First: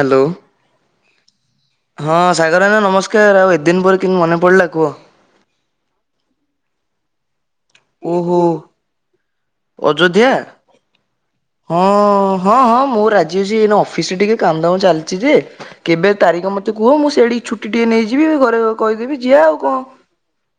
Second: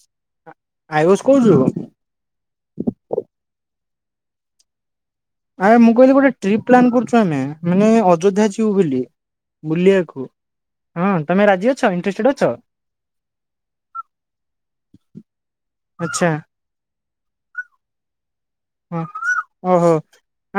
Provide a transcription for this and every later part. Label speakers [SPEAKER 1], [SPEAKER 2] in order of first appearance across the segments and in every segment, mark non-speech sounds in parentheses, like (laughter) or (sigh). [SPEAKER 1] Hello.
[SPEAKER 2] Ayush କହୁଚୁ?
[SPEAKER 1] ହଁ ସାଗର ଭାଇନା ନମସ୍କାର୍, ଆଉ ଏତେ ଦିନପରେ କେମ୍ତି ମନେ ପଡିଲା କୁହ।
[SPEAKER 2] ଆରେ ମୁଁ କହିଲି ଗୋଟେ ଟ୍ରିପ୍ ପ୍ଲାନ୍ କରୁଛୁ ଆମେ ମାନେ
[SPEAKER 1] ଓହୋ
[SPEAKER 2] ଅଯୋଧ୍ୟା ଯିବୁ ବୋଲି। ବୁଲିବାକୁ
[SPEAKER 1] ଅଯୋଧ୍ୟା?
[SPEAKER 2] ହଁ ତମେ ରାଜ୍
[SPEAKER 1] ହଁ-ହଁ-ହଁ ମୁଁ ରାଜି ଅଛି ଏଇନା ଅଫିସରେ ଟିକେ କାମ୍ ଦାମ ଟିକେ ଚାଲିଚି ଯେ କେବେ
[SPEAKER 2] ଆଚ୍ଛା
[SPEAKER 1] ତାରିଖ ମତେ କୁହ ମୁଁ ସେଇଠି ଛୁଟି ଟିକଏ ନେଇଯିବି ଘରେ
[SPEAKER 2] ହଁ
[SPEAKER 1] କହିଦେବି ଯିଆ ଆଉ କଣ।
[SPEAKER 2] ଓହୋ।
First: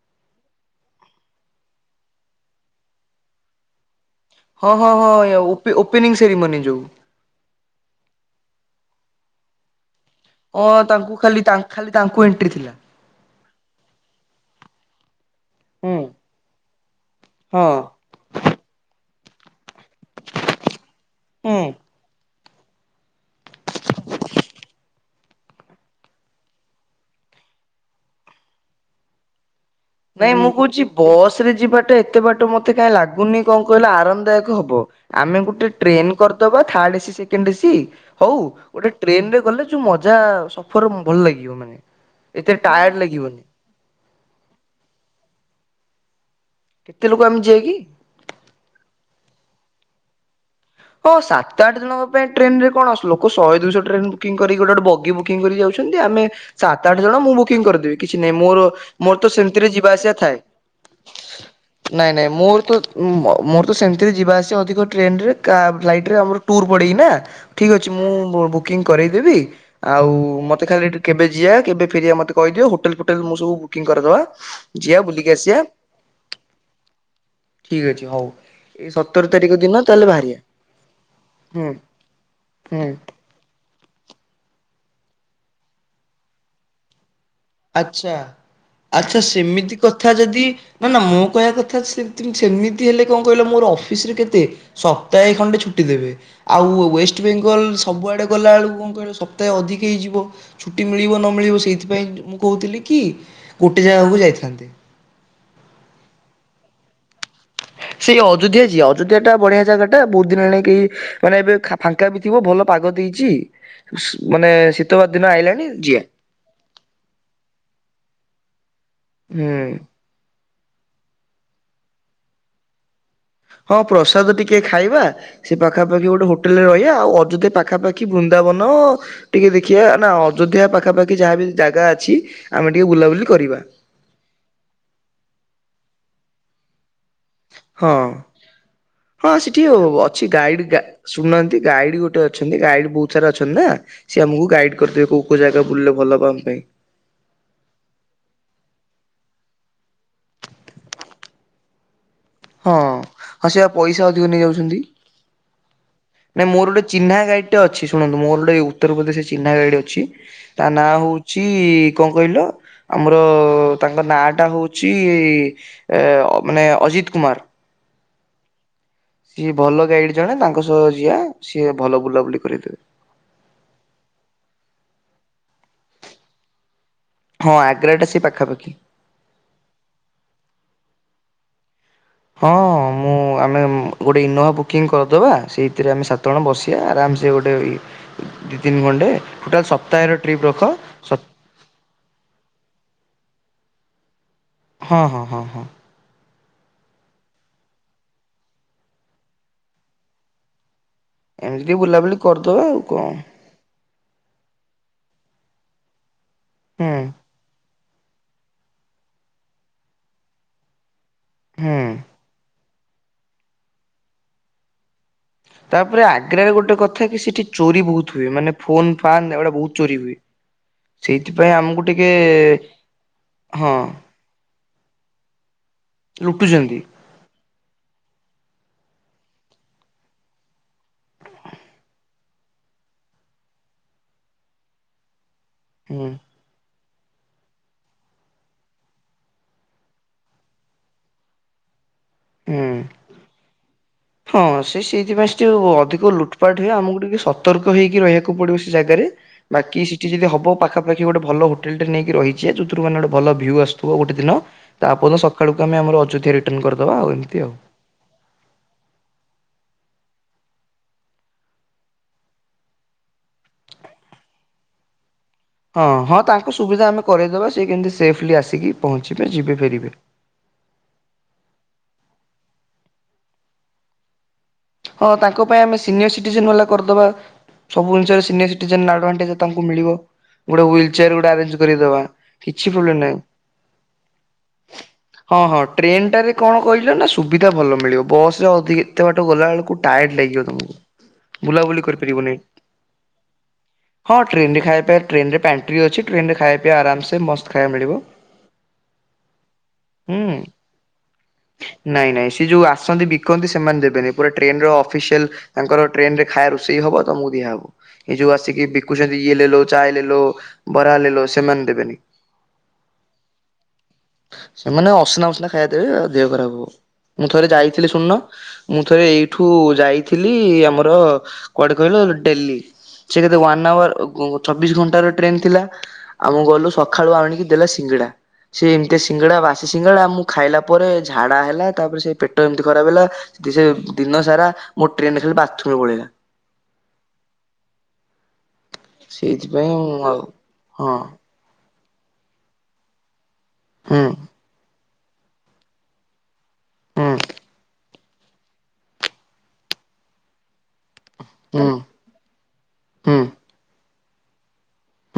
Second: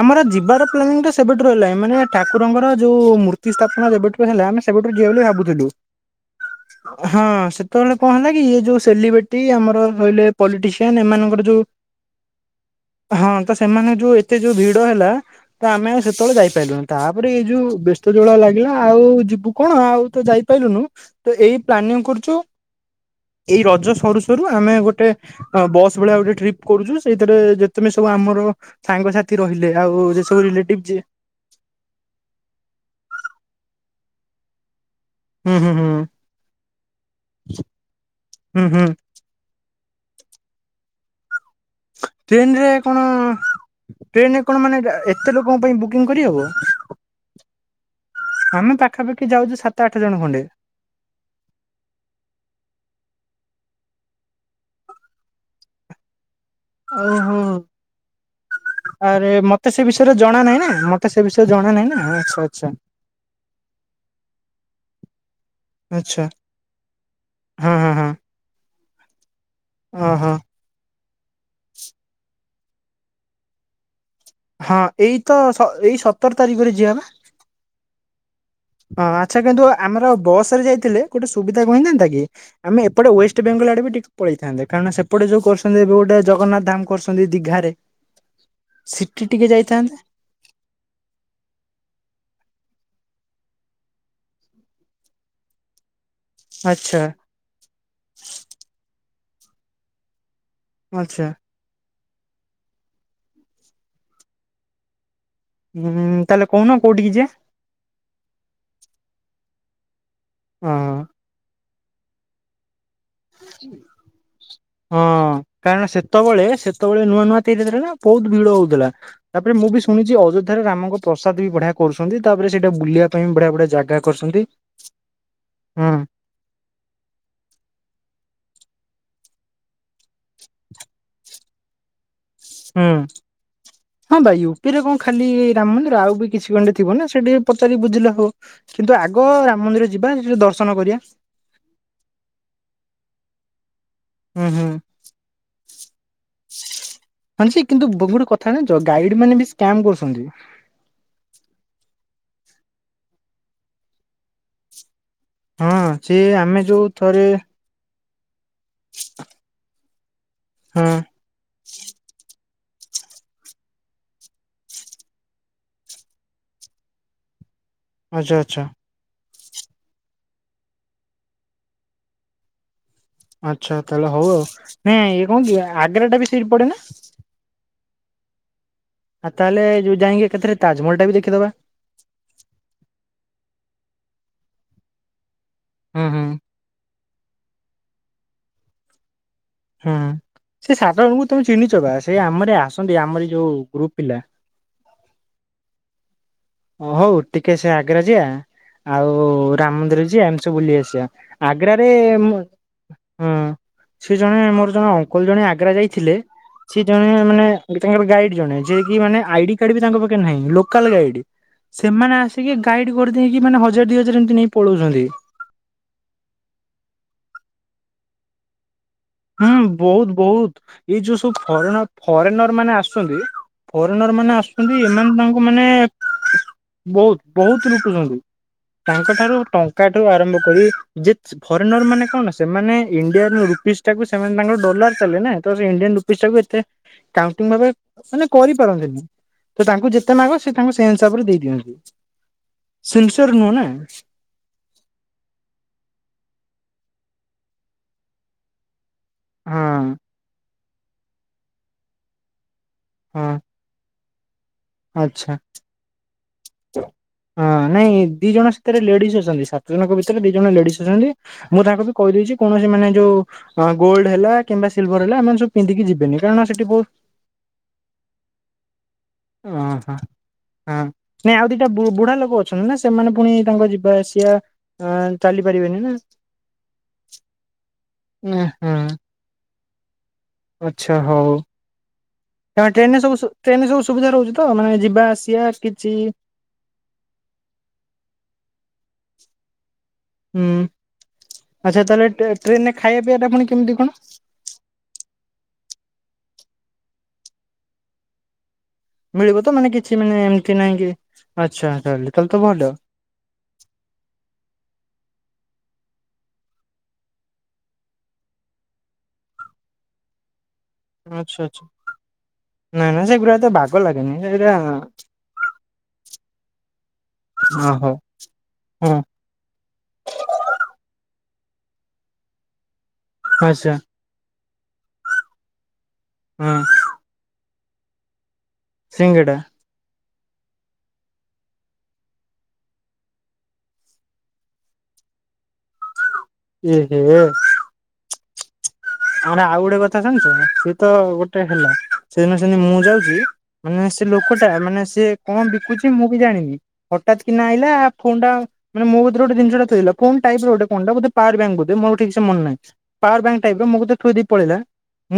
[SPEAKER 2] ଆମର ଯିବାର ପ୍ଲାନିଂଟା ସେବେଠୁ ରହିଲାଇଁ, ମାନେ ଠାକୁରଙ୍କର ଯୋଉ ମୂର୍ତ୍ତି ସ୍ଥାପନା ଯେବେଠୁ ହେଲା ଆମେ
[SPEAKER 1] ହଁ ହଁ
[SPEAKER 2] ସେବେଠାରୁ ଯିବା
[SPEAKER 1] ହଁ
[SPEAKER 2] ବୋଲି ଭାବୁଥିଲୁ।
[SPEAKER 1] ଓପେ ଓପେନିଂ ସେରିମନି ଯୋଉ
[SPEAKER 2] ହଁ ସେତେବେଳେ କଣ ହେଲା କି ଇଏ ଯୋଉ ସେଲିବ୍ରେଟି ଆମର ରହିଲେ
[SPEAKER 1] ହଁ
[SPEAKER 2] ପଲିଟିସିଆନ୍
[SPEAKER 1] ତାଙ୍କୁ ଖାଲି
[SPEAKER 2] ଏମାନଙ୍କର ଯୋଉ
[SPEAKER 1] ତାଙ୍କୁ ଖାଲି ତାଙ୍କୁ ଏଣ୍ଟ୍ରି ଥିଲା।
[SPEAKER 2] ହଁ ତ ସେମାନଙ୍କ ଯୋଉ ଏତେ ଯୋଉ ଭିଡ ହେଲା ତ ଆମେ
[SPEAKER 1] ହୁଁ
[SPEAKER 2] ସେତେବେଳେ ଯାଇପାରିଲୁନି ତାପରେ ଏଇ
[SPEAKER 1] ହଁ
[SPEAKER 2] ଯୋଉ ବେସ୍ ତ ଯୋଉ ଭଳିଆ ଲାଗିଲା ଆଉ ଯିବୁ କଣ ଆଉ ତ ଯାଇପାଇଲୁନୁ ତ
[SPEAKER 1] ହୁଁ
[SPEAKER 2] ଏଇ ପ୍ଲାନିଂ କରୁଚୁ ଏଇ ରଜ ସରୁ-ସରୁ ଆମେ ଗୋଟେ ବସ୍ ଭଳିଆ ଗୋଟେ ଟ୍ରିପ୍ କରୁଚୁ ସେଇଥେରେ ଯେ ତେମେ ସବୁ ଆମର ସାଙ୍ଗସଥି ରହିଲେ ଆଉ ସବୁ ରିଲେଟିଭ୍ ଯିଏ
[SPEAKER 1] ବସରେ ଯିବାଟା ଏତେବାଟ ମତେ କାଇଁ ଲାଗୁନି କଣ କହିଲ ଆରାମଦାୟକ ହବ। ଆମେ
[SPEAKER 2] ହୁଁ
[SPEAKER 1] ଗୋଟେ
[SPEAKER 2] ହୁଁ ହୁଁ
[SPEAKER 1] ଟ୍ରେନ୍ କରିଦବା ଥାର୍ଡ ଏସି ସେକେଣ୍ଡ ଏସିି ହଉ
[SPEAKER 2] ହୁଁ ହୁଁ
[SPEAKER 1] ଗୋଟେ ଟ୍ରେନ୍ରେ ଗଲେ ଯୋଉ ମଜା ସଫର ଭଲ୍ ଲାଗିବ ମାନେ। ଏତେ
[SPEAKER 2] ଟ୍ରେନରେ
[SPEAKER 1] ଟାୟାର୍ଡ
[SPEAKER 2] କଣ
[SPEAKER 1] ଲାଗିବନି
[SPEAKER 2] ଟ୍ରେନରେ କଣ ମାନେ ଏତେ ଲୋକଙ୍କ ପାଇଁ ବୁକିଂ କରିହବ?
[SPEAKER 1] କେତେ ଲୋକ ଆମେ ଯିବା କି?
[SPEAKER 2] ଆମେ ପାଖାପାଖି ଯାଉଛୁ ସାତ ଆଠ ଜଣ ଖଣ୍ଡେ।
[SPEAKER 1] ହଁ ସାତ ଆଠ ଜଣଙ୍କ ପାଇଁ ଟ୍ରେନରେ କଣ ଲୋକ ସହେ ଦୁଇଶହ ଟ୍ରେନ୍ ବୁକିଙ୍ଗ କରିକି ଗୋଟେ-ଗୋଟେ ବଗି ବୁକିଙ୍ଗ କରି ଯାଉଚନ୍ତି ଆମେ ସାତ ଆଠ ଜଣ ମୁଁ
[SPEAKER 2] ଓହୋ
[SPEAKER 1] ବୁକିଂ କରିଦେବି କିଛି ନାହିଁ ମୋର-ମୋର ତ ସେମିତିରେ ଯିବା ଆସିବା ଥାଏ।
[SPEAKER 2] ତ ସେ ବିଷୟରେ ଜଣା ନାହିଁ ନା
[SPEAKER 1] ନାଇଁ ନାଇଁ ମୋର
[SPEAKER 2] ଆଚ୍ଛା-ଆଚ୍ଛା।
[SPEAKER 1] ତ ମୋର ତ ସେମ୍ତି ରେ ଯିବା ଆସିବ ଅଧିକ ଟ୍ରେନ୍ରରେ କାବ୍ ଫ୍ଲାଇଟ୍ ରେ
[SPEAKER 2] ଆଚ୍ଛା
[SPEAKER 1] ଆମର ଟୁର ପଡେଇ ନା ଠିକ୍
[SPEAKER 2] ହଁ
[SPEAKER 1] ଅଛି
[SPEAKER 2] ହଁ ହଁ
[SPEAKER 1] ମୁଁ ବୁକିଂ କରେଇଦେବି ଆଉ
[SPEAKER 2] ଓହୋ
[SPEAKER 1] ମ ମତେ ଖାଲି ଏଠୁ କେବେ ଯିଆ କେବେ ଫେରିଆ ମତେ କହିଦଅ ହୋଟଲ୍ ଫୋଟଲ୍ ମୁଁ ସବୁ ବୁକିଂ କରିଦବା।
[SPEAKER 2] ହଁ
[SPEAKER 1] ଯିବା ବୁଲିକି
[SPEAKER 2] ଏଇତ
[SPEAKER 1] ଆସିବା
[SPEAKER 2] ଏଇ ସତର ତାରିଖରେ ଯିବା ନା?
[SPEAKER 1] ଠିକ୍ ଅଛି ହଉ। ଏଇ
[SPEAKER 2] ହଁ
[SPEAKER 1] ସତର
[SPEAKER 2] ଆଚ୍ଛା
[SPEAKER 1] ତାରିଖ
[SPEAKER 2] କିନ୍ତୁ
[SPEAKER 1] ଦିନ ତାହେଲେ
[SPEAKER 2] ଆମର
[SPEAKER 1] ବାହାରିବା
[SPEAKER 2] ବସରେ ଯାଇଥିଲେ ଗୋଟେ ସୁବିଧା
[SPEAKER 1] ହୁଁ
[SPEAKER 2] କଣ ହେଉଥାନ୍ତା କି ଆମେ
[SPEAKER 1] ହୁଁ।
[SPEAKER 2] ଏପଟେ ୱେଷ୍ଟ ବେଙ୍ଗଲ୍ ଆଡେ ବି ଟିକେ ପଳେଇଥାନ୍ତେ, କାରଣ ସେପଟେ ଯଉ କରିଛନ୍ତି ଗୋଟେ ଜଗନ୍ନାଥ ଧାମ କରଛନ୍ତି ଦିଘାରେ
[SPEAKER 1] ଆଚ୍ଛା-ଆଚ୍ଛା
[SPEAKER 2] ସିଟି ଟିକେ
[SPEAKER 1] ସେମିତି
[SPEAKER 2] ଯାଇଥାନ୍ତେ
[SPEAKER 1] କଥା ଯଦି ନା ନା ମୋ କହିବା କଥା ସେ ତେମେ ସେମିତି ହେଲେ କଣ କହିଲ ମୋର ଅଫିସରେ କେତେ ସପ୍ତାହେ ଖଣ୍ଡେ ଛୁଟି ଦେବେ। ଆଉ
[SPEAKER 2] ଆଚ୍ଛା
[SPEAKER 1] ୱେଷ୍ଟ ବେଙ୍ଗଲ୍ ସବୁଆଡେ ଗଲା ବେଳକୁ କଣ କହିଲ ସପ୍ତାହେ ଅଧିକ ହେଇଯିବ। ଛୁଟି ମିଳିବ
[SPEAKER 2] ଆଚ୍ଛା
[SPEAKER 1] ନ ମିଳିବ ସେଇଥିପାଇଁ ମୁଁ କହୁଥିଲି କି ଗୋଟେ ଜାଗାକୁ ଯାଇଥାନ୍ତେ।
[SPEAKER 2] ହୁଁ ତାହେଲେ କହୁନ କୋଉଠିକି ଯିଆ।
[SPEAKER 1] ସେଇ ଅଯୋଧ୍ୟା ଯିଆ ଅଯୋଧ୍ୟା ଟା ବଢିଆ ଜାଗାଟା ବହୁତ୍ ଦିନ ହେଲାଣି
[SPEAKER 2] ହଁ
[SPEAKER 1] କେହି ମାନେ ଏବେ ଖା ଫାଙ୍କା ବି ଥିବ ଭଲ ପାଗ ଦେଇଚି।
[SPEAKER 2] ହଁ କାରଣ ସେତବେଳେ-ସେତବେଳେ ନୂଆ-ନୂଆ ତିଆରି ଥିଲା ନା ବହୁତ୍ ଭିଡ ହଉଥିଲା। ତାପରେ
[SPEAKER 1] ହୁଁ।
[SPEAKER 2] ମୁଁ ବି ଶୁଣିଛି ଅଯୋଧ୍ୟାରେ ରାମଙ୍କ ପ୍ରସାଦ ବି ବଢିଆ କରୁଚନ୍ତି ତାପରେ ସେଇଟା ବୁଲିଆକୁ
[SPEAKER 1] ହଁ ପ୍ରସାଦ ଟିକେ ଖାଇବା ସେ
[SPEAKER 2] ହୁଁ
[SPEAKER 1] ପାଖାପାଖି ଗୋଟେ ହୋ ହୋଟେଲରେ ରହିବା ଆଉ ଅଯୋଧ୍ୟା ପାଖାପାଖି ବୃନ୍ଦାବନ ଟିକେ ଦେଖିବା ନା ଅଯୋଧ୍ୟା ପାଖାପାଖି ଯାହା ବିି ଜାଗା ଅଛି ଆମେ ଟିକେ
[SPEAKER 2] ହୁଁ
[SPEAKER 1] ବୁଲାବୁଲି କରିବା
[SPEAKER 2] ହଁ ଭାଇ ୟୁପି ରେ କଣ ଖାଲି ରାମ ମନ୍ଦିର ଆଉ ବି କିଛି ଖଣ୍ଡେ ଥିବ ନା ସେଠି ପଚାରିକି
[SPEAKER 1] ହଁ
[SPEAKER 2] ବୁଝିଲା ହଉ କିନ୍ତୁ ଆଗ
[SPEAKER 1] ହଁ ସେଠି
[SPEAKER 2] ରାମ ମନ୍ଦିର ଯିବା
[SPEAKER 1] ଅଛି
[SPEAKER 2] ସେଠି
[SPEAKER 1] ଗାଇଡ
[SPEAKER 2] ଦର୍ଶନ
[SPEAKER 1] ଗା
[SPEAKER 2] କରିବା
[SPEAKER 1] ଶୁଣୁନାହାନ୍ତି ଗାଇଡ ଗୋଟେ ଅଛନ୍ତି ଗାଇଡ ବହୁତ ସାରା ଅଛନ୍ତି ନା ସି ଆମକୁ
[SPEAKER 2] ହୁଁ ହୁଁ।
[SPEAKER 1] ଗାଇଡ୍ କରିଦେବେ କୋଉ ଜାଗା ବୁଲିଲେ ଭଲ ହବ ଆମ ପାଇଁ
[SPEAKER 2] ହଁ କିନ୍ତୁ ଗୋଟେ କଥା ଗାଇଡ ମାନେ ବି ସ୍କାମ କରୁଛନ୍ତି
[SPEAKER 1] ହଁ ହଁ ସେଆ ପଇସା ଅଧିକ ନେଇଯାଉଛନ୍ତି
[SPEAKER 2] ହଁ ସିଏ ଆମେ ଯୋଉ ଥରେ
[SPEAKER 1] ଗଟେ ଅଛି ଶୁଣନ୍ତୁ ମୋର ଗୋଟେ ଉତ୍ତରପ୍ରଦେଶ ଚିହ୍ନା ଗାଡି ଅଛି ତା
[SPEAKER 2] ହଁ
[SPEAKER 1] ନାଁ ହଉଛି କଣ କହିଲ ଆମର ତାଙ୍କ ନାଁ ଟା ହଉଛି ମାନେ ଅଜିତ କୁମାର
[SPEAKER 2] ଆଚ୍ଛା ଆଚ୍ଛା
[SPEAKER 1] ସିଏ ଭଲ ଗାଇଡ ଜଣେ ତାଙ୍କ ସହ ଯିଆ ସିଏ ଭଲ ବୁଲାବୁଲି କରିଦେବେ
[SPEAKER 2] ଆଚ୍ଛା ତାହେଲେ ହଉ ଆଉ ନ ଇଏ କଣ କି ଆଗ୍ରା ଟା ବି ସଇରି ପଡେ ନା
[SPEAKER 1] ହଁ ଆଗ୍ରାଟା ସ ପାଖାପାଖି
[SPEAKER 2] ଆଉ ତାହେଲେ ଯଉ ଯାଇକି କେଥରେ ତାଜମହଲ ଟା ଦେଖିଦବା
[SPEAKER 1] ହଁ ମୁଁ ଆମେ ଗୋଟେ ଇନୋଭା ବୁକିଂ କରିଦେବା ସେଇଥିରେ
[SPEAKER 2] ହୁଁ
[SPEAKER 1] ଆମେ
[SPEAKER 2] ହୁଁ
[SPEAKER 1] ସାତ ଜଣ ବସି ଆରାମ ଗୋଟେ ଦି ଦିନ ଗଣ୍ଡେ ପୁରା ସପ୍ତାଏ ର ଟ୍ରିପ ରଖ
[SPEAKER 2] ଚିହିଁଛ ବା ସେ ଆମର ଆସନ୍ତି ଆମର ଯୋଉ ଗ୍ରୁପ ପିଲା
[SPEAKER 1] ହଁ ହଁ ହଁ ହଁ।
[SPEAKER 2] ଓ ହଉ ଟିକେ ସେ ଆଗ୍ରା ଯିବା ଆଉ ରାମ ମନ୍ଦିର ଯିବା ଏମିତି ସବୁ ବୁଲେଇ ଆସିବା।
[SPEAKER 1] ଏମିତି ଟିକେ
[SPEAKER 2] ଆଗ୍ରାରେରେ
[SPEAKER 1] ବୁଲାବୁଲି କରିଦବା ଆଉ କଣ
[SPEAKER 2] ହୁଁ। ସେ ଜଣେ ମୋର ଜଣେ ଅଙ୍କଲ ଜଣେ ଆଗ୍ରା ଯାଇଥିଲେ ସେ
[SPEAKER 1] ହୁଁ।
[SPEAKER 2] ଜଣେ ମାନେ। ତାଙ୍କର ଗାଇଡ୍ ଜଣେ ଯିଏ କି ମାନେ ଆଡି କାର୍ଡ ବି ତାଙ୍କ ପାଖେ ନାହିଁ ଲୋକାଲ ଗାଇଡ୍।
[SPEAKER 1] ହୁଁ।
[SPEAKER 2] ସେମାନେ ଆସିକି ଗାଇଡ କରେଇକି ମାନେ ହଜାର ଦି ହଜାର ଏମତି ନେଇ ପଳଉଛନ୍ତି।
[SPEAKER 1] ତାପରେ ଆଗ୍ରାରେ ଗୋଟେ କଥା କି ସେଠି ଚୋରି ବହୁତ ହୁଏ ମାନେ। ଫୋନ ଫାନ୍ ଏଗୁଡା
[SPEAKER 2] ହୁଁ
[SPEAKER 1] ଚୋରି ହୁଏ।
[SPEAKER 2] ବହୁତ ବହୁତ ଏଇ ଯୋଉ ସବୁ
[SPEAKER 1] ସେଇଥିପାଇଁ ଆମକୁ
[SPEAKER 2] ଫରେନ
[SPEAKER 1] ଟିକେ
[SPEAKER 2] ଫରେନର ମାନେ ଆସୁଛନ୍ତି।
[SPEAKER 1] ହଁ
[SPEAKER 2] ଫରେନର ମାନେ ଆସୁଛନ୍ତି ଏମାନେ ତାଙ୍କୁ ମାନେ
[SPEAKER 1] ଲୁଟୁଛନ୍ତି
[SPEAKER 2] ବହୁତ। ବହୁତ ଲୁଟୁଛନ୍ତି ତାଙ୍କଠାରୁ ଟଙ୍କାଠୁ ଆରମ୍ଭ କରି ଯେ ଫରେନର ମାନେ କଣ ସେମାନେ ଇଣ୍ଡିଆର ରୁ ସେମାନେ ତାଙ୍କର ଡଲାର ଚାଲେ ନା ତ ଇଣ୍ଡିଆନ୍
[SPEAKER 1] ହୁଁ
[SPEAKER 2] ରୂପିଶ ଟାକୁ ଏତେ। କାଉଣ୍ଟିଙ୍ଗ ଭା ମାନେ କରିପାରନ୍ତିନି। ତ ତାଙ୍କୁ ଯେତେ ମାଗ ସେ ତାଙ୍କୁ ସେ ହିସାବରେ ଦେଇ ଦିଅନ୍ତି
[SPEAKER 1] ହୁଁ।
[SPEAKER 2] ସନ୍ସର ନୁହଁ ନା।
[SPEAKER 1] ହଁ ସେ ସେଇଥିପାଇଁ ସେ ଟିକେ ଅଧିକ ଲୁଟପାଟ ହୁଏ ଆମକୁ ଟିକେ ସତର୍କ ହେଇକି ରହିବାକୁ ପଡିବ ସେ ଜାଗାରେ
[SPEAKER 2] ହଁ
[SPEAKER 1] ବାକି ସେଠି ଯଦି ହବ ପାଖାପାଖି ଗୋଟେ ଭଲ ହୋଟେଲ ଟି ନେଇକି ରହିଛିେ ଯୋଉଥିରୁ ମାନେ ଗୋଟେ
[SPEAKER 2] ହଁ
[SPEAKER 1] ଭଲ ଭ୍ୟୁ ଆସୁ ଥିବ ଗୋଟେ ଦିନ ତାପର ଦିନ
[SPEAKER 2] ଆଚ୍ଛା।
[SPEAKER 1] ସକାଳକୁ ଆମେ ଆମର ଅଯୋଧ୍ୟା ରିଟର୍ଣ କରିଦବା ଆଉ ଏମିତି
[SPEAKER 2] ହଁ
[SPEAKER 1] ଆଉ।
[SPEAKER 2] ନାଇଁ। ଦି ଜଣ ଭିତରେ ଲେଡିସ୍ ଅଛନ୍ତି ସାତ ଜଣଙ୍କ ଭିତରେ ଦି ଜଣ ଲେଡିଜ ଅଛନ୍ତି। ମୁଁ ତାଙ୍କୁ ବି କହିଦେଇଛି କୌଣସି ମାନେ ଯୋଉ ଗୋଲ୍ଡ ହେଲା କିମ୍ବା ସିଲଭର ହେଲା ଏମାନେ ସବୁ। ପିନ୍ଧିକି
[SPEAKER 1] ହଁ
[SPEAKER 2] ଯିବେନି
[SPEAKER 1] ହଁ
[SPEAKER 2] କାରଣ
[SPEAKER 1] ତାଙ୍କ
[SPEAKER 2] ସେଠି ବହୁତ
[SPEAKER 1] ସୁବିଧା ଆମେ କରାଇଦେବା ସି କେମିତି ସେଫଲି ଆସିକି ପହଞ୍ଚିବେ ଯିବେ
[SPEAKER 2] ଓହୋ
[SPEAKER 1] ଫେରିବେ।
[SPEAKER 2] ହଁ ନାଇଁ ଆଉ ଦିଟା ବୁଢା ଲୋକ ଅଛନ୍ତି ନା ସେମାନେ ପୁଣି ତାଙ୍କ ଯିବା ଆସିବା।
[SPEAKER 1] ହଁ
[SPEAKER 2] ଆଁ ଚାଲି
[SPEAKER 1] ତାଙ୍କ ପାଇଁ ଆମେ
[SPEAKER 2] ପାରିବେନି ନା
[SPEAKER 1] ସିନିୟର ସିଟିଜେନ ଭଲା କରିଦବା ସବୁ
[SPEAKER 2] ନା ହଁ
[SPEAKER 1] ଜିନିଷିନିୟିେଡାେଜ। ତାଙ୍କୁ ମିଳିବ। ଗୋଟେ ହ୍ୱିଲ
[SPEAKER 2] ଆଚ୍ଛା
[SPEAKER 1] ଚେୟାର ଗୋଟେ
[SPEAKER 2] ହଉ
[SPEAKER 1] ଆରଙ୍ଗେ କରିଦବା
[SPEAKER 2] ତମେ
[SPEAKER 1] କିଛି ପ୍ରୋବେଲମ
[SPEAKER 2] ଟ୍ରେନରେ ସବୁ
[SPEAKER 1] ନାଇଁ।
[SPEAKER 2] ସୁ ଟ୍ରେନରେ ସବୁ ସୁବିଧା ରହୁଛି ତ ମାନେ ଯିବା
[SPEAKER 1] ହଁ
[SPEAKER 2] ଆସିବା
[SPEAKER 1] ହଁ
[SPEAKER 2] କିଛି
[SPEAKER 1] ଟ୍ରେନଟାରେ କଣ କହିଲ ନା ସୁବିଧା ଭଲ ମିଳିବ ବସ୍ ରେ ଅଧିକ ଏତେ ବାଟ ଗଲାବେଳକୁ। ଟାଏଡ ଲାଗଯିବ
[SPEAKER 2] ହୁଁ
[SPEAKER 1] ତମକୁ ବୁଲାବୁଲି
[SPEAKER 2] ଆଚ୍ଛା ତାହେଲେ ଟ୍ରେ
[SPEAKER 1] କରିପାରିବନି।
[SPEAKER 2] ଟ୍ରେନରେ ଖାଇବା ପିଇବା ଟା ପୁଣି କେମିତି କଣ?
[SPEAKER 1] ଟ୍ରେନ ରେ ଖାଇବାବା ଟ୍ରେନ ରେ ପାଣ୍ଟ୍ରି ଅଛି ଟ୍ରେନରେ ଖାଇବା ଆରାମସ ମସ୍ତ ଖାଇବା ମିଳିବ।
[SPEAKER 2] ମିଳିବ ତ ମାନେ କିଛି ମାନେ
[SPEAKER 1] ହୁଁ।
[SPEAKER 2] ଏମିତି ନହିଁ କି ଆଚ୍ଛା ତାହଲେ ତାହେଲେ ତ ଭଲ।
[SPEAKER 1] ଶିଖନ୍ତି ସେମାନେ ଦେବେନି ପୁରା ଟ୍ରେନ ର ଅଫିସିଆଲ ତାଙ୍କର ଟ୍ରେନ ରେ ଖାଇବା ରୋଷେଇ ହବ ତ ମୁକୁ ଦିଆହବ। ଏଇ ଯୋଉ ଆସିକି ବିକୁଛନ୍ତି ଇଏ ଲେଲୋ ଚା ଲେଲୋ। ବରା ଲେଲୋ
[SPEAKER 2] ଆଚ୍ଛା ଆଚ୍ଛା।
[SPEAKER 1] ସେମାନେ ଦେବେନି।
[SPEAKER 2] ନାଇଁ ନାଇଁ ସେଗୁରା ଏତେ ବାଗ ଲାଗେନି ସେଇଟା
[SPEAKER 1] ସେମାନେ ଅସନା ଫସନା ଖାଇବା ଦେବେ ଆଉ ଦେହ ଖରାପ ହବ। ମୁଁ ଥରେ ଯାଇଥିଲି
[SPEAKER 2] ଓହୋ
[SPEAKER 1] ଶୁଣୁନ ମୁଁ
[SPEAKER 2] ହଁ
[SPEAKER 1] ଥରେ ଏଇ ଏଠୁ ଯାଇଥିଲି ଆମର କୁଆଡେ କହିଲ ଡେଲି। ସେ କେତେ ୱାନ୍
[SPEAKER 2] ଆଚ୍ଛା
[SPEAKER 1] ଆୱାର ଚବିଶ ଘଣ୍ଟାର ଟ୍ରେନ୍ ଥିଲା ଆମ
[SPEAKER 2] ହଁ
[SPEAKER 1] ଗଲୁ ସକ୍ ଖାଳୁ ଆଣିକି ଦେଲା ସିଙ୍ଗଡ଼ା। ସେ ଏମିତିଆ
[SPEAKER 2] ସିଙ୍ଗଡା
[SPEAKER 1] ସିଙ୍ଗଡ଼ା ବା ସେ ସିଙ୍ଗଡ଼ା ମୁ ଖାଇଲା ପରେ ଝାଡା ହେଲା ତାପରେ ସେ ପେଟ ଏମିତି ଖରାପ ହେଲା ସେ ଦିନ ସାରା ମୋ ଟ୍ରେନରେ ଖାଲି ବାଥରୁମ ରେ ପଳେଇଲା।
[SPEAKER 2] ଏହେ। ଆ ମାନେ ଆଉ
[SPEAKER 1] ସେଇଥିପାଇଁ
[SPEAKER 2] ଗୋଟେ କଥା
[SPEAKER 1] ମୁଁ ଆଉ
[SPEAKER 2] ସୁଣିଛ ସିଏ ତ
[SPEAKER 1] ହଁ
[SPEAKER 2] ଗୋଟେ ଟା ହେଲା ସେଦିନ ସେନ୍ତି ମୁଁ ଯାଉଛି ମାନେ ସେ
[SPEAKER 1] ହୁଁ
[SPEAKER 2] ଲୋକ ଟା ମାନେ ସେ କଣ ବିକୁଛି ମୁଁ ବି ଜାଣିନି।
[SPEAKER 1] ହୁଁ
[SPEAKER 2] ହଠାତ୍ କିନା ଆଇଲା ଫୋନଟା ମାନେ ମୋ କତିରେ ଗୋଟ ଜିନିଷଟା ଥୋଇଥିଲା ଫୋନ୍ ଟାଇପର ଗୋଟେ କଣଟା ବୋଧେ ପାୱାର ବ୍ୟାଙ୍କ
[SPEAKER 1] ହୁଁ
[SPEAKER 2] ବୋଧ ମୋର ଠିକସେ ମନ ନାହିଁ
[SPEAKER 1] ହୁଁ
[SPEAKER 2] ପାୱାର ବ୍ୟାଙ୍କ୍ ଟାଇପର ମୋ କତିରେ ଥୋଇ ଦେଇ ପଳେଇଲା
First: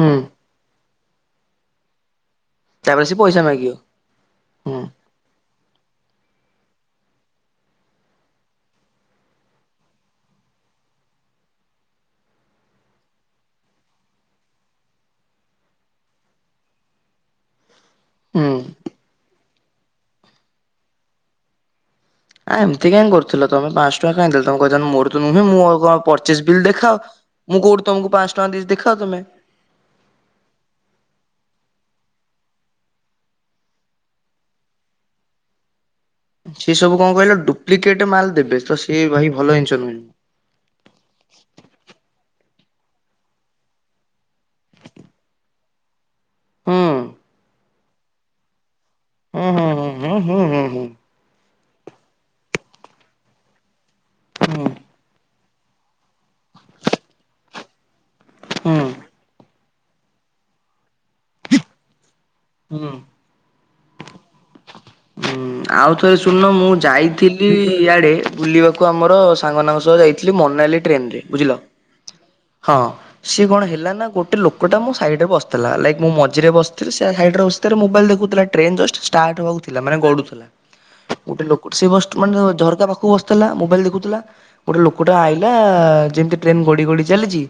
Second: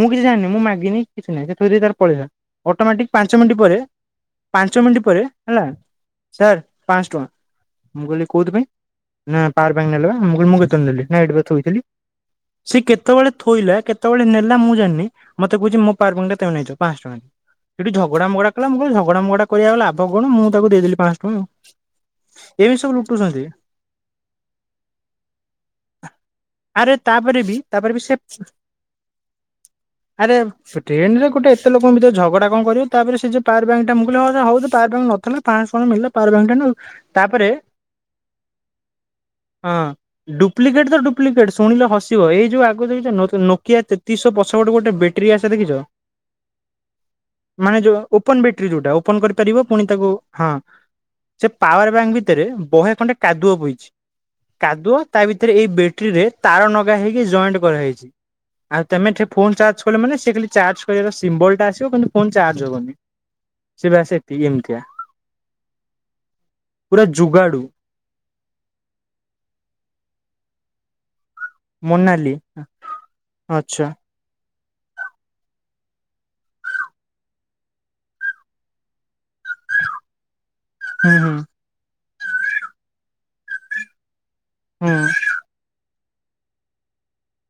[SPEAKER 2] ମୁଁ କିଛି ଜାଣିନି ମୁଁ ମାଗିନି କିଛି ନାହିଁ ସେ ଥୋଇ ଦେଇ ତାର ପଳେଇଲା।
[SPEAKER 1] ତାପରେ
[SPEAKER 2] ଅଟୋମେଟିକ
[SPEAKER 1] ସେ
[SPEAKER 2] ପାଞ୍ଚ
[SPEAKER 1] ପଇସା
[SPEAKER 2] ମିନିଟ୍
[SPEAKER 1] ମାଗିବ
[SPEAKER 2] ପରେ ପାଞ୍ଚ
[SPEAKER 1] ହୁଁ
[SPEAKER 2] ମିନିଟ୍ ପରେ ହେଲା ସାର୍ ପାଂଶ ଟଙ୍କା। ମୁଁ କହିଲି କୋଉଥିପାଇଁଁ ନା ପାର ପାଇଁ ନେଲେ ପା ମୁଁ କହିଲି ମୁଁ କେତେବେଳେ ନେଲି ନା ଏଇଠି ପା ଥୋଇଥିଲି। ସେ କେତେବେଳେ ଥୋଇଲା କେତେବେଳେ ନେଲା ମୁଁ ଜାଣିନି ମତେ କହୁଛି ମୋ ପାୱାର ପଏଣ୍ଟ ଟା ତମେ ନେଇଛ। ପାଞ୍ଚଶ ଟଙ୍କା। ସେଠି ଝଗଡା ମଗଡା
[SPEAKER 1] ହୁଁ।
[SPEAKER 2] କଲା ମୁଁ କହିଲି ଝଗଡା ମଗଡା କରି ଆଉ ଲାଭ କଣ ମୁଁ ତାକୁ ଦେଇଦେଲି ପାଞ୍ଚଶହ ଟଙ୍କ ଆଉ।
[SPEAKER 1] ଆଁ
[SPEAKER 2] ଏମିତି
[SPEAKER 1] ଏମତି
[SPEAKER 2] ସବୁ
[SPEAKER 1] କାଇଁ
[SPEAKER 2] ଲୁଟୁଛନ୍ତି
[SPEAKER 1] କରୁଥୁଲ ତମେ ପାଞ୍ଚଶହ ଟଙ୍କା କାଇଁ ଦେଲେ ତମେ କହିଥାଆନ୍ତ ମୋର ତ ନୁହେଁ ମୋ ଆଉ କଣ ପର୍ଚେଜ୍ ବିଲ୍ ଦେଖାଅ।
[SPEAKER 2] ପରେ ବି ତାପରେ ବି ସେ
[SPEAKER 1] (unintelligible) ଦେଇଚି ଦେଖାଅ ତମେ।
[SPEAKER 2] ଆରେ ସେ ଟ୍ରେନ୍ ରେ ଗୋଟେ ଏତେ ଲୋକଙ୍କ ଭିତରେ ଝଗଡ଼ା କଣ କରିବ ତାପରେ ସେ ଯୋଉ ପାୱାରବ୍ୟାଙ୍କଟା ମୁଁ କହିଲି ହ ସେ ହଉ ପୱାରବ୍ୟାଙ୍କ୍ ନଥେଲା ପାଞ୍ଚଶହ ଟଙ୍କା ମିିଳିଲା
[SPEAKER 1] ସିଏ ସବୁ କଣ କହିଲ ଡୁ୍ପ୍ଲିକେଟ୍ ମାଲ୍ ଦେବେ ତ ସିଏ ଭାଇ ଭଲ ଜିନ୍ସ ନୁହଁ।
[SPEAKER 2] ଡୁପ୍ଲିକେଟ୍ ତ ଡୁପ୍ଲିକେଟ୍ ଶୁଣିଲେ ହସିବ ଏଇ ଯୋଉ ଆଗ ଦେଖିଚ ନୋ ନୋକିଆ ତେତିଶହ ପସ ଟ ଗୋଟେ ଗୋଟେ ବେଟ୍ରୀ ଆସେ ଦେଖିଚ
[SPEAKER 1] ହୁଁ
[SPEAKER 2] ମାନେ ଯୋଉ ଓପନ ବେଟେରୀ ଯୋଉଟା ଓପନ
[SPEAKER 1] ହୁଁ
[SPEAKER 2] କରିପାରିବ ପୁଣି
[SPEAKER 1] ହୁଁ
[SPEAKER 2] ତାକୁ
[SPEAKER 1] ହୁଁ ହୁଁ
[SPEAKER 2] ହଁ
[SPEAKER 1] ହୁଁ ହୁଁ
[SPEAKER 2] ସେ ପାୱାର ବ୍ୟାଙ୍କ ଭିତରେ ବହେ ଖଣ୍ଡେ କାଦୁଅ ପଇଚି।
[SPEAKER 1] ହୁଁ
[SPEAKER 2] କାଦୁଅ ତା ଭିତରେ ଏଥିରେ ଏଇ ବେଟ୍ରିରେ ତାର ନଗା ହେଇକି ଜଏଣ୍ଟ କରାହେଇଚି।
[SPEAKER 1] ହୁଁ।
[SPEAKER 2] ଆଉ ତମେ ଠେ ଫୋନ୍ ଚାର୍ଜ କଲେ ମାନେ ସେ ଖାଲି ଚାର୍ଜ କରିବାର ସିମ୍ବଲଟା ଆସିବ କିନ୍ତୁ ଫୋନ ଚାର୍ଜ
[SPEAKER 1] ହୁଁ ହୁଁ
[SPEAKER 2] ହେବନି। ସେବା (unintelligible) ବି ଏମିତିଆ।
[SPEAKER 1] ହୁଁ। ଆଉ ଥରେ ଶୁଣୁନ ମୁଁ
[SPEAKER 2] ପୁରା
[SPEAKER 1] ଯାଇଥିଲି
[SPEAKER 2] ଯୁଗାଡୁ
[SPEAKER 1] ଇଆଡେ ବୁଲିବାକୁ ଆମର ସାଙ୍ଗମାନଙ୍କ ସହ ଯାଇଥିଲି ମନାଲି ଟ୍ରେନରେ ବୁଝିଲ।
[SPEAKER 2] ମୋନାଲି
[SPEAKER 1] ହଁ ସିଏ କଣ
[SPEAKER 2] ଆଚ୍ଛା
[SPEAKER 1] ହେଲା ନାଁ ଗୋଟେ ଲୋ କଟା ମୋ ସାଇଡରେ ବସ୍ ଥେଲା ଲାଇକ୍ ମୁଁ ମଝିରେ ବସ୍ ଥିଲି ସେ ସାଇଡରେ ବସି ତାର ମୋବାଇଲ ଦେଖୁଥିଲା ଟ୍ରେନ ଜଷ୍ଟ୍ ଷ୍ଟାର୍ଟ ହବାଉ ଥିଲା ମାନେ ଗଡୁଥେଲା
[SPEAKER 2] ହୁଁ ହୁଁ
[SPEAKER 1] ଗୋଟେ ଲୋ ସିଏ ବଷ୍ଟ୍ ମାନେ ଦେଖ ଝରକା ପାଖୁକୁ ବସ୍ ଥେଲା ମୋବାଇଲ ଦେଖୁଥିଲା ଗୋଟେ
[SPEAKER 2] ହୁଁ
[SPEAKER 1] ଲୋକଟା ଆଇ ଲା ଯେମିତି ଟ୍ରେନ ଗଡ଼ି ଗଡ଼ି ଚାଲିଚି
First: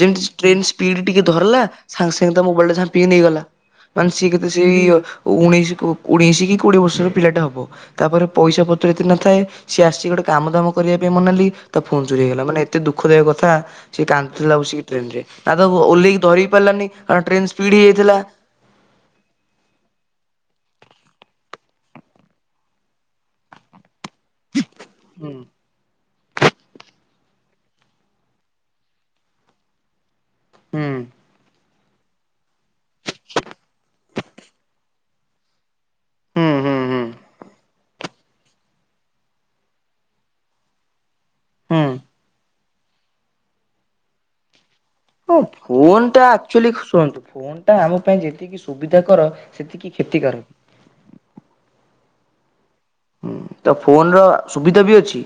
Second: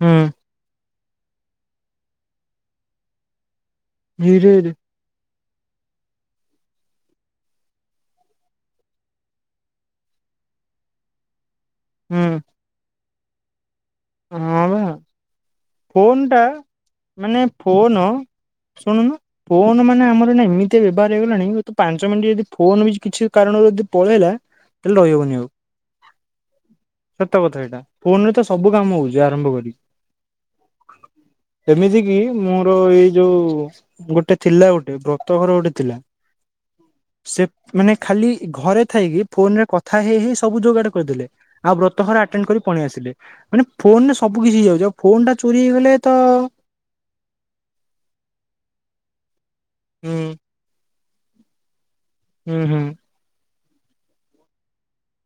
[SPEAKER 1] ଜେମତୀ
[SPEAKER 2] ହୁଁ
[SPEAKER 1] ଷ୍ଟ୍ରେନ୍ସ୍ ପୀଡ଼ି ଟିକେ ଧରଲା ସାଙ୍ଗେ ସାଙ୍ଗେ ତା ମୋବାଇଲଟା ଝାମ୍ପିକି ନେଇଗଲା ମାନେ ସିଏ କେତେ
[SPEAKER 2] ହିରେରେ
[SPEAKER 1] ସେଇ ଓ ଉଣେଇଶିକୁ ଉଣେଇଶି କି କୋଡ଼ିଏ ବର୍ଷର ପିଲାଟା ହେବ ତାପରେ ପଇସା ପତ୍ର ଏତେ ନ ଥାଏ, ସିଏ ଆସିିକି ଗୋଟେ କାମ ଦାମ କରିବା ପାଇଁ ମନାଲି ତା ଫୋନ୍ ଚୋରି
[SPEAKER 2] ହୁଁ
[SPEAKER 1] ହେଇଗଲା। ମାନେ ଏତେ ଦୁଃଖଦାୟକ କଥା ସେ କାନ୍ଦୁଥିଲା
[SPEAKER 2] ହଁ ବା
[SPEAKER 1] ବସିକି ଟ୍ରେନ୍ ରେ। ନା ତ
[SPEAKER 2] ଫୋନ
[SPEAKER 1] ଓଲ୍ହେଇକି
[SPEAKER 2] ଟା
[SPEAKER 1] ଧରି ହିଁ ପାରିଲାନି, କାରଣ
[SPEAKER 2] ମାନେ
[SPEAKER 1] ଟ୍ରେନ ସ୍ପିଡ
[SPEAKER 2] ଫୋନ
[SPEAKER 1] ହେଇଯାଇଥିଲା।
[SPEAKER 2] ଶୁଣୁନୁ। ଫୋନ୍ ମାନେ ଆମର ଏଇନା ଏମିତିଆ ବ୍ୟବହାର ହେଇଗଲାଣି ହୁଏତ ପାଞ୍ଚ ମିନିଟ୍ ଯଦି ଫୋନ୍ ବି କିଛି କାରଣରୁ ଯଦି ପଳେଇଲା ତାହେଲେ
[SPEAKER 1] ହୁଁ
[SPEAKER 2] ରହିହବନି ଆଉ। ସତକଥା ଏଇଟା। ଫୋନ ରେ ତ ସବୁ କାମ ହଉଚି ଆରମ୍ଭ କରିିକି।
[SPEAKER 1] ହୁଁ
[SPEAKER 2] ଏମିତି କି ମୋର ଏଇ ଯୋଉ ଗୋଟେ ଥିଲା ଗୋଟେ ବ୍ରତ ଘର ଗୋଟେ ଥିଲା।
[SPEAKER 1] ହୁଁ ହୁଁ ହୁଁ
[SPEAKER 2] ସେ ମାନେ ଖାଲି ଘରେ ଥାଇକି ଫୋନ୍ ରେ କଥା ହେଇ ହେଇ ସବୁ ଯୋଗାଡ କରିଦେଲେ। ଆଉ
[SPEAKER 1] ହୁଁ।
[SPEAKER 2] ବ୍ରତ ଘର ଆଟେଣ୍ଡ କରି ପଳେଇ ଆସିଲେ। ମାନେ ଫୋନ୍ ରେ ସବୁ କିଛି ହେଇଯାଉଚି। ଆଉ ଫୋନ ଟା
[SPEAKER 1] ହଁ
[SPEAKER 2] ଚୋରି ହେଇଗଲେ
[SPEAKER 1] ଫୋନ୍
[SPEAKER 2] ତ
[SPEAKER 1] ଟା ଆକ୍ଚୁଆଲି ଶୁଣନ୍ତୁ ଫୋନ୍ ଟା ଆମ ପାଇଁ ଯେତିକି ସୁବିଧା କର ସେତିକି
[SPEAKER 2] ହୁଁ
[SPEAKER 1] କ୍ଷତିକାରକ।
[SPEAKER 2] ହୁଁ ହୁଁ।
[SPEAKER 1] ହୁଁ। ତ ଫୋନ୍ ର ସୁବିଧା ବି ଅଛି।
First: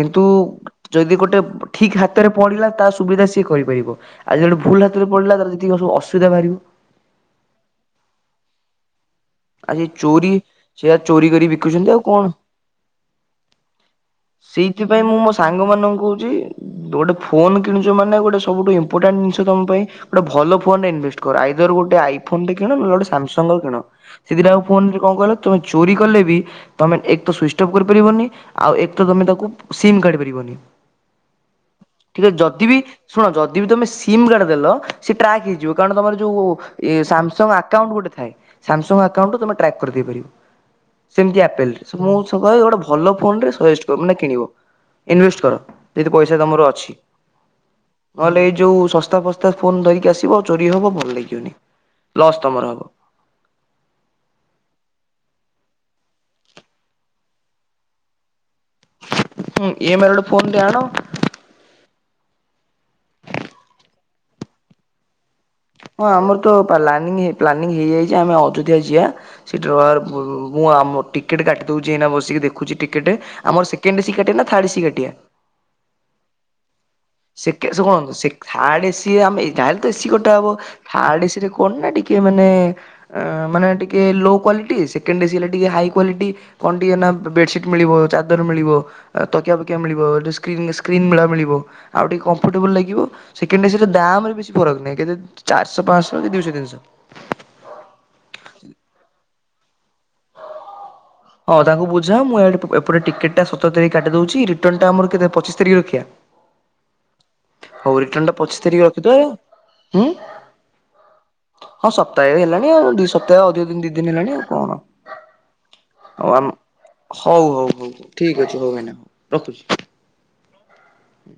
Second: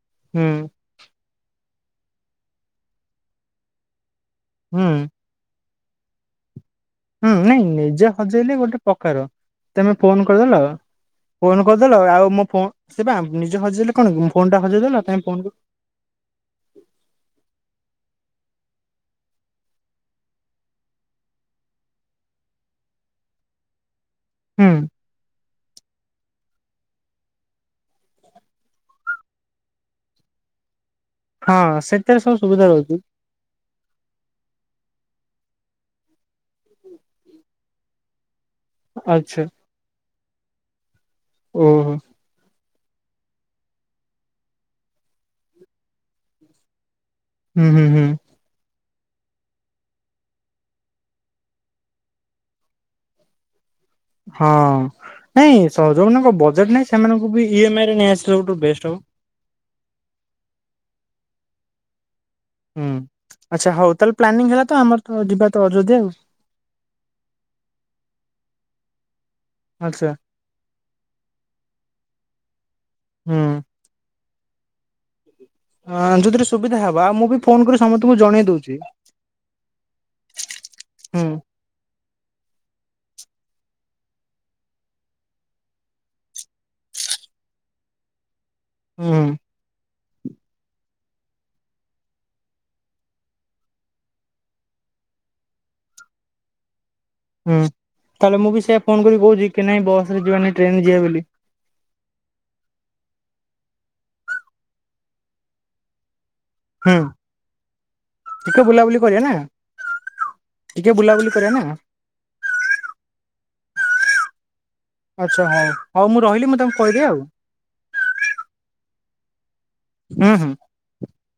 [SPEAKER 1] କିନ୍ତୁ
[SPEAKER 2] ହୁଁ
[SPEAKER 1] ଯଦି ଗୋଟେ ଠିକ୍ ହାତରେ ପଡିଲା ତା ସୁବିଧା ସିଏ କରିପାରିବ। ଆଜି ଗୋଟେ
[SPEAKER 2] ହୁଁ
[SPEAKER 1] ଭୁଲ ହାତରେ ପଡ଼ିଲା ତାର ଯେତିିକି ସବୁ ଅସୁବିଧା ବାହାରିବ।
[SPEAKER 2] ହୁଁ ନାଇଁ ନିଜେ ହଜେଇଲେ ଗୋଟେ ପ୍ରକାର।
[SPEAKER 1] ଆଉ ସେ
[SPEAKER 2] ତମେ ଫୋନ୍
[SPEAKER 1] ଚୋରି
[SPEAKER 2] କରିଦେଲ
[SPEAKER 1] ସେଆ ଚୋରି କରି
[SPEAKER 2] ଫୋନ୍
[SPEAKER 1] ବିକୁଛନ୍ତି
[SPEAKER 2] କରିଦେଲ
[SPEAKER 1] କଣ
[SPEAKER 2] ଆଉ ମୋ ଫୋ ସିଏପା ନିଜେ ହଜେଇଲେ କଣ କି ଫୋନ ଟା ହଜେଇଦେଲ
[SPEAKER 1] ସେଇଥିପାଇଁ ମୁଁ
[SPEAKER 2] ତମେ
[SPEAKER 1] ମୋ
[SPEAKER 2] ଫୋନ
[SPEAKER 1] ସାଙ୍ଗ ମାନଙ୍କୁ କହୁଚି ତୁ ଗୋଟେ ଫୋନ କିଣୁଚୁ ମାନେ ଗୋଟେ ସବୁଠୁ ଇମ୍ପୋଟାଣ୍ଟ ଜିନିଷ ତମ ପାଇଁ ଗୋଟେ ଭଲ ଫୋନ୍ ରେ ଇନଭେଷ୍ଟ କର। ଆଇଦର ଗୋଟେ ଆଇଫୋନ୍ ଟେ କିଣ, ନହେଲେ ଗୋଟେ ସାମ୍ସଙ୍ଗ ର କିଣ। ସେ ଦିଟା ଯାଙ୍କ
[SPEAKER 2] ହୁଁ
[SPEAKER 1] ଫୋନ୍ ରେ କଣ କହିଲ ତୁମେ ଚୋରି କଲେ ବି ତମେ ଏକ୍ ତ ସୁଇଚ୍ ଅଫ୍ କରିପାରିବନି ଆଉ ଏକ୍ ତ ତମେ ତାକୁ ସିମ୍ କାଢି ପାରିବନି।
[SPEAKER 2] ହଁ ସେଥିରେ
[SPEAKER 1] ଠିକ୍
[SPEAKER 2] ସବୁ
[SPEAKER 1] ଅଛି
[SPEAKER 2] ସୁବିଧା
[SPEAKER 1] ଯଦି ବିି
[SPEAKER 2] ରହୁଛି।
[SPEAKER 1] ଶୁଣ ଯଦି ବି ତମେ ସିମ୍ ଗାର୍ଡ଼ ଦେଲ ସେ ଟ୍ରାକ୍ ହେଇଯିବ। କାରଣ ତମର ଯୋଉ ଇଏ ସାମସଙ୍ଗ ଆକାଉଣ୍ଟ ଗୋଟେ ଥାଏ। ସାମସଙ୍ଗ ଆକାଉଣ୍ଟୁ
[SPEAKER 2] ଆଚ୍ଛା
[SPEAKER 1] ତମେ ଟ୍ରାକ୍ କରିଦେଇ ପାରିବ। ସେମିତି ଆପେଲରେ।
[SPEAKER 2] ଓହୋ
[SPEAKER 1] ମୁଁ। (unintelligible) ଭଲ ଫୋନ୍ ଟେ ସଜେଷ୍ଟ କ ମାନେ କିଣିବ। ଇନଭେଷ୍ଟ କର, ଯଦି ପଇସା ତମର ଅଛି।
[SPEAKER 2] ହୁଁ ହୁଁ ହୁଁ।
[SPEAKER 1] ନହେଲେ ଏଇ ଯୋଉ ଶସ୍ତା ଫସ୍ତା ଫୋନ ଧରିକି ଆସିବ ଚୋରି ହବ ଭଲ ଲାଗିବନି ଲସ୍ ତମର ହବ।
[SPEAKER 2] ହଁ ନାଇଁ ସ ଯୋଉମାନଙ୍କ ବଜେଟ୍ ନାହିଁ ସେମାନଙ୍କୁ ବି ଇ ଏମ୍ ଆଇ ରେ ନେଇ ଆସିଲେ ସବୁଠୁ ବେଷ୍ଟ ହବ।
[SPEAKER 1] ହଁ ଇ ଏମ୍ବଆଇ ରେ ଗୋଟେ ଫୋନ ଟେ ଆଣ।
[SPEAKER 2] ହୁଁ ଆଚ୍ଛା ହୋଉ। ତାହେଲେ ପ୍ଲାନିଂ ହେଲା ତ ଆମର ତ ଯିବା ତ ଅଯୋଧ୍ୟା
[SPEAKER 1] ହଁ
[SPEAKER 2] ଆଉ
[SPEAKER 1] ଆମର ତ ପଲାନି ହେଇ ପ୍ଲାନିଂ ହେଇଯାଇଛି ଆମେ ଅଯୋଧ୍ୟା ଯିବା। ସେଠୀ
[SPEAKER 2] ଆଚ୍ଛା
[SPEAKER 1] ରହିବାର ମୁଁ ଆମ ଟିକେଟ କାଟି ଦୋଉଛି ଏଇନା ବସିକି ଦେଖୁଛି ଟିକେଟ।
[SPEAKER 2] ହୁଁ।
[SPEAKER 1] ଆମର ସେ ସେକେଣ୍ଡ ଏସି କାଟିବା ନା ଥାର୍ଡ ଏସି କାଟିିବା?
[SPEAKER 2] ହଁ ଯୋଉଥିରେ ସୁବିଧା ହବ ଆଉ ମୁଁ ବି ଫୋନ
[SPEAKER 1] ସେକେ
[SPEAKER 2] କରି
[SPEAKER 1] ସେ କଣ
[SPEAKER 2] ସମସ୍ତଙ୍କୁ
[SPEAKER 1] ଶେକେ
[SPEAKER 2] ଜଣେଇ ଦଉଛି
[SPEAKER 1] ଥାର୍ଡ ଏସିରେ ଆମେ ଯାହାଲେ ତ ଏସିି କଟା ହବ
[SPEAKER 2] ହୁଁ
[SPEAKER 1] ଥାର୍ଡ ଏସି ରେ କଣ ନା ଟିକେ ମାନେ ମାନେ ଟିକେ ଲୋ କ୍ଵାଲିଟି ସେକେଣ୍ଡ ଏସି ହେଲେ ଟିକେ ହାଇ କ୍ଵାଲିଟି। କଣ ଟିକେ ନା ବେଡସିଟ୍ ମିଳିବ ଚାଦର ମିଳିବ।
[SPEAKER 2] ହୁଁ।
[SPEAKER 1] ଆ ତକିଆ ଫକିଆ ମିଳିବ ଯୋଉ ସ୍କ୍ରିନ୍ ସ୍କ୍ରିନ୍ ମେଳା ମିଳିବ ଆଉ ଟିକେ କମ୍ଫର୍ଟେବୁଲ ଲାଗିବ। ସେକେଣ୍ଡ ଏସି ରେ ଦାମ ରେ ବେଶୀ ଫରକ ନାହିଁ କିନ୍ତୁ ଚାରିଶ ପାଞ୍ଚଶହ କି ଦୁଇଶହ ତିନିଶହ।
[SPEAKER 2] ହୁଁ ତାହେଲେ ମୁଁ ବି ସେଇଆ ଫୋନ କରିକି କହୁଛି କି ନାଇଁ ବସରେ ଯିବାନି ଟ୍ରେନ ରେ ଯିବା ବୋଲି।
[SPEAKER 1] ହଁ ତାଙ୍କୁ ବୁଝାଅ ମୁଁ ଇଆଡେ ପ ଏପଟେ ଟିକେଟଟା ସତର ତାରିଖ କାଟି ଦେଉଛି। ରିଟର୍ଣ ଟା ଆମର କେତେ ପଚିଶ ତାରିଖ ରଖିବା? (inaudible)
[SPEAKER 2] ହଁ।
[SPEAKER 1] ହୋଉ ରିଟର୍ନ ଟା ପଚିଶ ତାରିଖ
[SPEAKER 2] ନା
[SPEAKER 1] ରଖିଦେଆ
[SPEAKER 2] ଟିକେ ବୁଲାବୁଲି କରିବା ନା
[SPEAKER 1] ହଁ ସତ ତାହେ ହେଲାଣି ଆଉ ଦି ସପ୍ତାହ ଅଧିକ ଦି ଦିନ ହେଲାଣି ଆଉ କଣ।
[SPEAKER 2] ଆଚ୍ଛା ହୋଉ ହୋଉ ମୁଁ ରହିଲି ମୁଁ ତମକୁ କହିବି ଆଉ।
[SPEAKER 1] ଠିକ୍ ଅଛି ହୋଉ ଭାଇନା ରଖୁଛି।
[SPEAKER 2] ହୁଁ ହୁଁ।
[SPEAKER 1] ହୁଁ।